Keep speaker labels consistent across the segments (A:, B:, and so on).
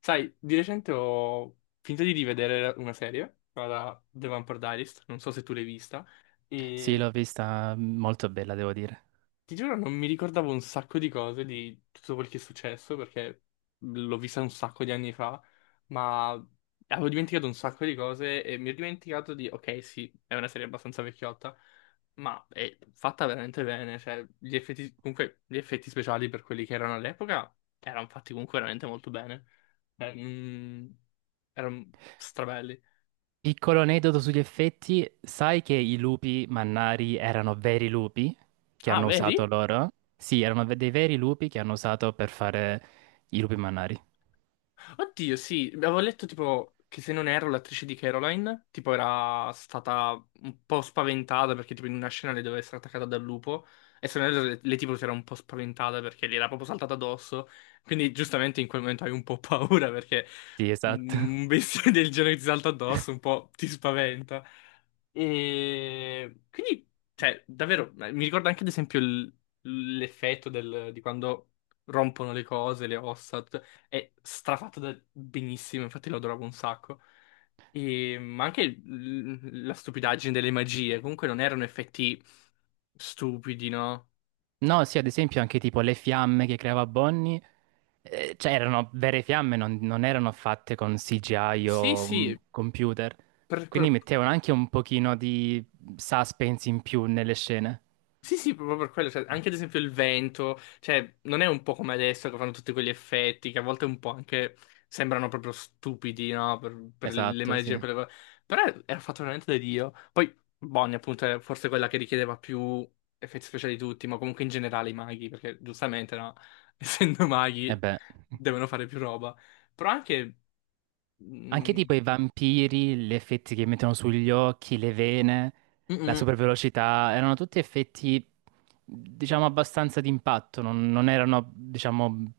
A: Sai, di recente ho finito di rivedere una serie, la The Vampire Diaries, non so se tu l'hai vista,
B: Sì, l'ho
A: e
B: vista molto bella, devo dire.
A: ti giuro, non mi ricordavo un sacco di cose di tutto quel che è successo perché l'ho vista un sacco di anni fa, ma avevo dimenticato un sacco di cose e mi ero dimenticato di, ok, sì, è una serie abbastanza vecchiotta, ma è fatta veramente bene, cioè gli effetti, comunque gli effetti speciali per quelli che erano all'epoca erano fatti comunque veramente molto bene, Eh, mm, erano strabelli.
B: Piccolo aneddoto sugli effetti, sai che i lupi mannari erano veri lupi che
A: Ah,
B: hanno usato
A: vedi?
B: loro? Sì, erano dei veri lupi che hanno usato per fare i lupi mannari.
A: Oddio, sì, avevo letto tipo che se non ero l'attrice di Caroline, tipo era stata un po' spaventata perché tipo in una scena le doveva essere attaccata dal lupo e se non erro le tipo si era un po' spaventata perché le era proprio saltata addosso, quindi giustamente in quel momento hai un po' paura perché
B: Sì, esatto.
A: un bestiame del genere che ti salta addosso un po' ti spaventa. E quindi, cioè, davvero, mi ricorda anche ad esempio di quando rompono le cose, le ossa. È strafatto da benissimo, infatti lo adoravo un sacco. E, ma anche la stupidaggine delle magie, comunque non erano effetti stupidi, no?
B: No, sì, ad esempio anche tipo le fiamme che creava Bonnie, cioè erano vere fiamme, non erano fatte con CGI
A: Sì,
B: o
A: sì,
B: computer.
A: per-
B: Quindi
A: per-
B: mettevano anche un pochino di suspense in più nelle scene.
A: Sì, sì, proprio per quello, cioè, anche ad esempio il vento, cioè, non è un po' come adesso che fanno tutti quegli effetti che a volte un po' anche sembrano proprio stupidi, no? Per le
B: Esatto, sì.
A: magie, quelle cose. Però era fatto veramente da Dio. Poi Bonnie, appunto, è forse quella che richiedeva più effetti speciali di tutti, ma comunque in generale i maghi, perché giustamente, no? Essendo
B: E
A: maghi,
B: beh.
A: devono fare più roba. Però anche...
B: Anche
A: mm,
B: tipo i vampiri, gli effetti che mettono sugli occhi, le vene,
A: mm,
B: la
A: mm,
B: supervelocità, erano tutti effetti, diciamo, abbastanza d'impatto, non erano, diciamo,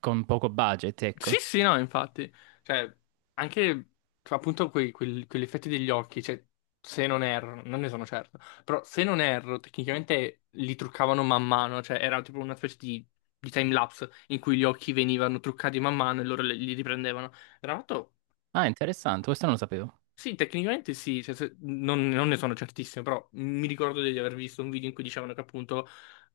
B: con poco budget,
A: Sì,
B: ecco.
A: sì, no, infatti. Cioè, anche appunto quegli effetti degli occhi, cioè, se non erro, non ne sono certo, però se non erro, tecnicamente li truccavano man mano, cioè era tipo una specie di time-lapse in cui gli occhi venivano truccati man mano e loro li riprendevano. Era fatto...
B: Ah, interessante, questo non lo sapevo.
A: Sì, tecnicamente sì, cioè, non ne sono certissimo, però mi ricordo di aver visto un video in cui dicevano che appunto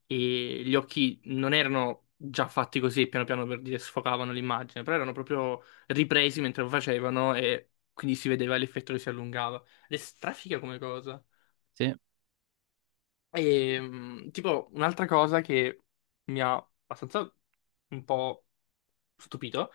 A: gli occhi non erano già fatti così, piano piano per dire sfocavano l'immagine, però erano proprio ripresi mentre lo facevano e quindi si vedeva l'effetto che si allungava. Ed è strafiga come cosa.
B: Sì.
A: E tipo un'altra cosa che mi ha abbastanza un po' stupito.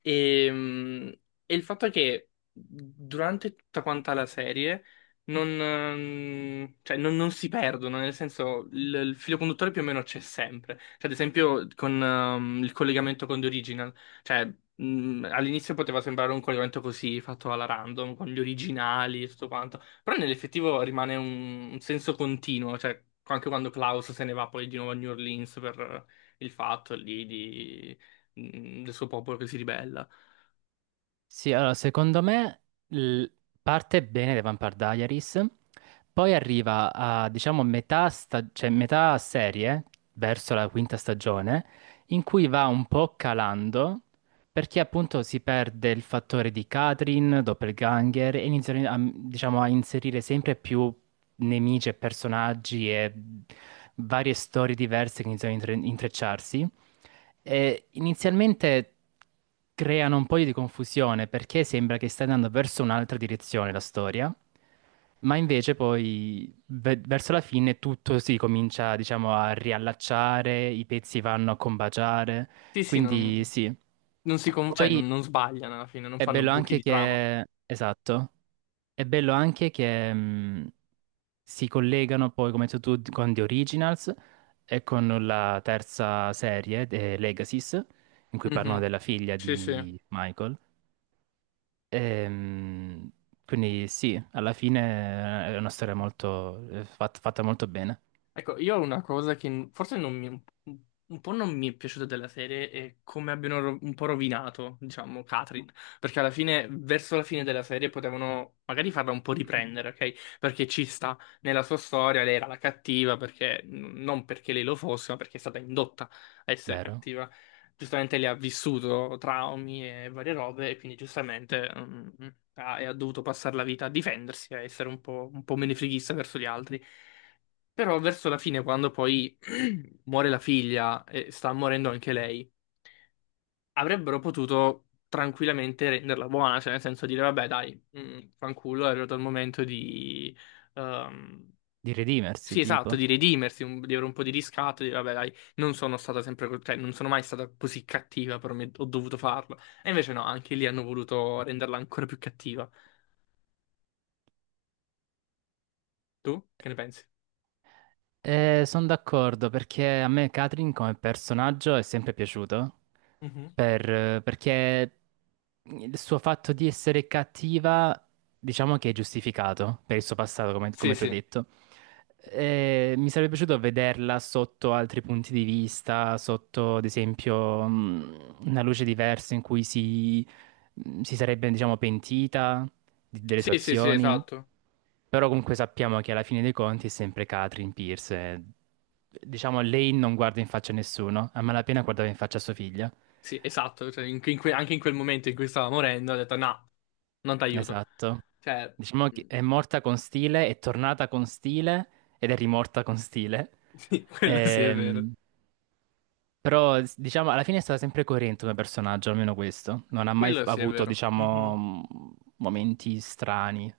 A: E, mm, e il fatto è che durante tutta quanta la serie non, cioè, non si perdono, nel senso il filo conduttore più o meno c'è sempre. Cioè, ad esempio con il collegamento con The Original, cioè all'inizio poteva sembrare un collegamento così fatto alla random, con gli originali e tutto quanto, però nell'effettivo rimane un senso continuo, cioè anche quando Klaus se ne va poi di nuovo a New Orleans per il fatto lì di del suo popolo che si ribella.
B: Sì, allora, secondo me l- parte bene The Vampire Diaries, poi arriva a, diciamo, metà, cioè, metà serie, verso la quinta stagione, in cui va un po' calando, perché appunto si perde il fattore di Katrin, doppelganger, e iniziano a, diciamo, a inserire sempre più nemici e personaggi e varie storie diverse che iniziano a intrecciarsi. E inizialmente creano un po' di confusione perché sembra che stia andando verso un'altra direzione la storia, ma invece poi verso la fine tutto si comincia, diciamo, a riallacciare, i pezzi vanno a combaciare,
A: Sì, sì, non,
B: quindi sì.
A: non si, con- cioè, non,
B: Poi
A: non sbagliano alla fine, non
B: è
A: fanno
B: bello
A: buchi
B: anche
A: di trama.
B: che, esatto, è bello anche che si collegano poi, come hai detto tu, con The Originals e con la terza serie, The Legacies, in cui parlano
A: Mhm.
B: della figlia
A: Sì, sì.
B: di Michael. Ehm, quindi sì, alla fine è una storia molto, fatta molto bene,
A: Ecco, io ho una cosa che n- forse non mi- un po' non mi è piaciuta della serie è come abbiano un po' rovinato, diciamo, Catherine, perché alla fine, verso la fine della serie, potevano magari farla un po' riprendere, ok? Perché ci sta nella sua storia, lei era la cattiva, perché non perché lei lo fosse, ma perché è stata indotta a essere
B: vero?
A: cattiva. Giustamente lei ha vissuto traumi e varie robe, e quindi giustamente e ha dovuto passare la vita a difendersi, a essere un po' menefreghista verso gli altri. Però verso la fine, quando poi muore la figlia e sta morendo anche lei, avrebbero potuto tranquillamente renderla buona, cioè nel senso dire, vabbè, dai, fanculo, è arrivato il momento di... ehm,
B: Di redimersi,
A: Sì, esatto,
B: tipo.
A: di redimersi, di avere un po' di riscatto, di dire, vabbè, dai, non sono stata sempre, cioè, non sono mai stata così cattiva, però ho dovuto farlo. E invece no, anche lì hanno voluto renderla ancora più cattiva. Tu che ne pensi?
B: Sono d'accordo perché a me Katrin come personaggio è sempre piaciuto,
A: Mhm.
B: perché il suo fatto di essere cattiva, diciamo che è giustificato per il suo passato,
A: Sì,
B: come tu hai
A: sì.
B: detto. Mi sarebbe piaciuto vederla sotto altri punti di vista, sotto, ad esempio, una luce diversa in cui si sarebbe, diciamo, pentita delle sue
A: Sì, sì, sì,
B: azioni,
A: esatto.
B: però comunque sappiamo che alla fine dei conti è sempre Catherine Pierce. E, diciamo, lei non guarda in faccia a nessuno, a malapena guardava in faccia a sua figlia.
A: Sì, esatto, cioè, anche in quel momento in cui stava morendo, ha detto no, non ti aiuto.
B: Esatto.
A: Cioè,
B: Diciamo che
A: mm,
B: è morta con stile, è tornata con stile ed è rimorta con stile.
A: sì, quello sì è vero.
B: Ehm, Però, diciamo, alla fine è stata sempre coerente come personaggio, almeno questo. Non ha mai
A: Quello sì è
B: avuto,
A: vero.
B: diciamo,
A: Mhm.
B: momenti strani,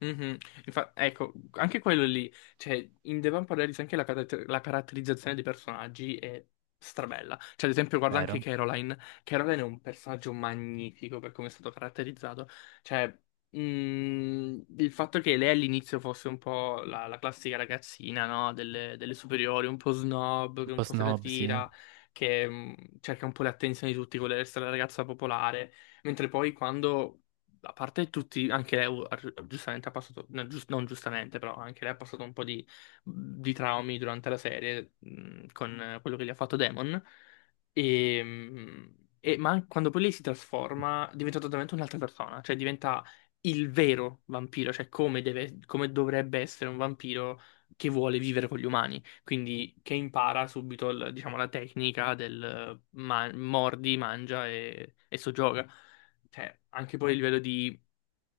A: Mhm. Ecco, anche quello lì, cioè, in The Vampire Diaries anche la caratterizzazione dei personaggi è strabella. Cioè, ad esempio, guarda anche
B: vero?
A: Caroline. Caroline è un personaggio magnifico per come è stato caratterizzato. Cioè, il fatto che lei all'inizio fosse un po' la classica ragazzina, no? Delle superiori, un po' snob,
B: Un
A: che un
B: po'
A: po' se la
B: snob, sì.
A: tira, che cerca un po' l'attenzione di tutti, vuole essere la ragazza popolare. Mentre poi quando a parte tutti, anche lei giustamente ha passato, no, non giustamente, però anche lei ha passato un po' di traumi durante la serie con quello che gli ha fatto Demon. E, quando poi lei si trasforma, diventa totalmente un'altra persona, cioè diventa il vero vampiro, cioè come dovrebbe essere un vampiro che vuole vivere con gli umani, quindi che impara subito, diciamo, la tecnica del mordi, mangia e soggioga cioè, anche poi a livello di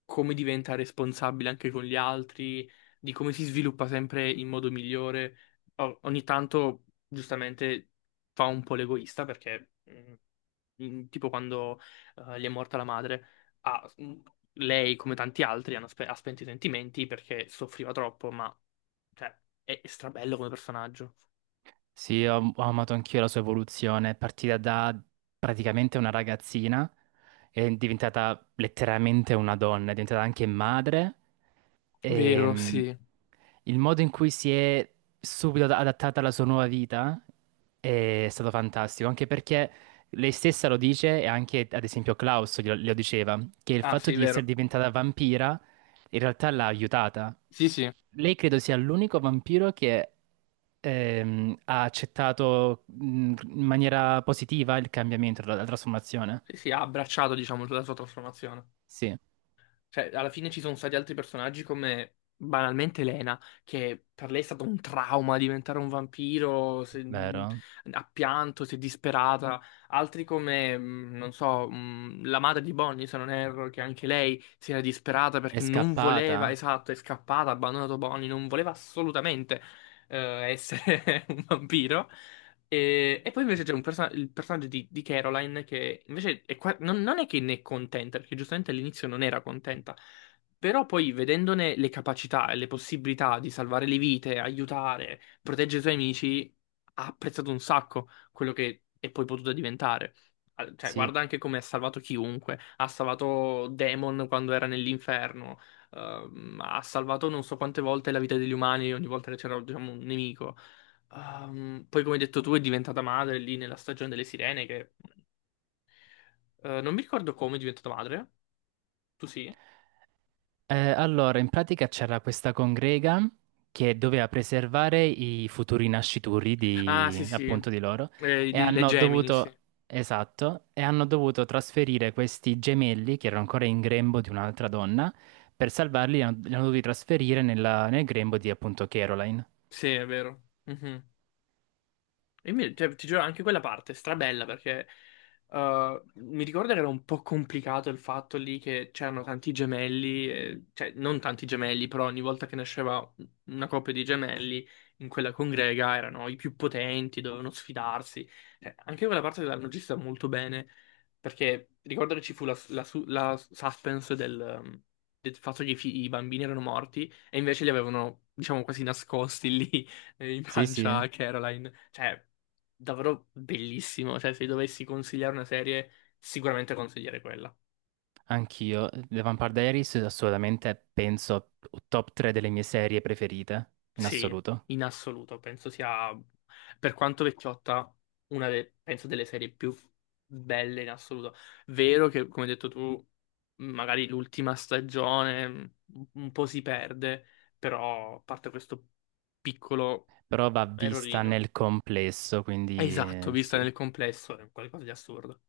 A: come diventa responsabile anche con gli altri, di come si sviluppa sempre in modo migliore. Ogni tanto, giustamente, fa un po' l'egoista perché, tipo quando gli è morta la madre, ha- mm, lei, come tanti altri, ha spento i sentimenti perché soffriva troppo, ma cioè, è strabello come personaggio.
B: Sì, ho amato anch'io la sua evoluzione. È partita da praticamente una ragazzina, è diventata letteralmente una donna, è diventata anche madre.
A: Vero,
B: Ehm,
A: sì.
B: il modo in cui si è subito adattata alla sua nuova vita è stato fantastico, anche perché lei stessa lo dice e anche, ad esempio, Klaus glielo diceva, che il
A: Ah,
B: fatto
A: sì,
B: di essere
A: vero.
B: diventata vampira in realtà l'ha aiutata.
A: Sì, sì.
B: Lei credo sia l'unico vampiro che ha accettato in maniera positiva il cambiamento, la trasformazione.
A: Sì, sì, ha abbracciato, diciamo, la sua trasformazione.
B: Sì,
A: Cioè, alla fine ci sono stati altri personaggi come banalmente Lena, che per lei è stato un trauma diventare un vampiro,
B: vero.
A: ha pianto, si è disperata. Altri come, non so, la madre di Bonnie, se non erro, che anche lei si era disperata
B: È
A: perché non voleva,
B: scappata.
A: esatto, è scappata, ha abbandonato Bonnie, non voleva assolutamente essere un vampiro. E poi invece c'è il personaggio di Caroline che invece è non è che ne è contenta, perché giustamente all'inizio non era contenta, però poi vedendone le capacità e le possibilità di salvare le vite, aiutare, proteggere i suoi amici, ha apprezzato un sacco quello che è poi potuta diventare. Ah, cioè,
B: Sì.
A: guarda anche come ha salvato chiunque, ha salvato Demon quando era nell'inferno, ha salvato non so quante volte la vita degli umani ogni volta che c'era, diciamo, un nemico. Poi, come hai detto tu, è diventata madre lì nella stagione delle sirene, che non mi ricordo come è diventata madre. Tu sì?
B: Allora, in pratica c'era questa congrega che doveva preservare i futuri nascituri
A: Ah, sì,
B: di,
A: sì.
B: appunto di loro e
A: Le
B: hanno
A: Gemini, sì.
B: dovuto, esatto, e hanno dovuto trasferire questi gemelli che erano ancora in grembo di un'altra donna, per salvarli li hanno dovuti trasferire nel grembo di appunto Caroline.
A: Sì, è vero. Mhm. Cioè, ti giuro, anche quella parte è strabella perché mi ricordo che era un po' complicato il fatto lì che c'erano tanti gemelli, cioè non tanti gemelli, però ogni volta che nasceva una coppia di gemelli in quella congrega erano i più potenti, dovevano sfidarsi. Anche quella parte l'hanno gestita molto bene perché ricordo che ci fu la suspense del, del fatto che i bambini erano morti e invece li avevano, diciamo, quasi nascosti lì in
B: Sì, sì,
A: pancia a Caroline. Cioè davvero bellissimo. Cioè, se dovessi consigliare una serie, sicuramente consiglierei quella.
B: anch'io. The Vampire Diaries è assolutamente, penso, top 3 delle mie serie preferite, in
A: Sì,
B: assoluto.
A: in assoluto. Penso sia, per quanto vecchiotta, penso delle serie più belle in assoluto. Vero che, come hai detto tu, magari l'ultima stagione un po' si perde, però a parte questo piccolo
B: Però va vista
A: errorino.
B: nel complesso, quindi
A: Esatto, vista
B: sì,
A: nel complesso, è qualcosa di assurdo.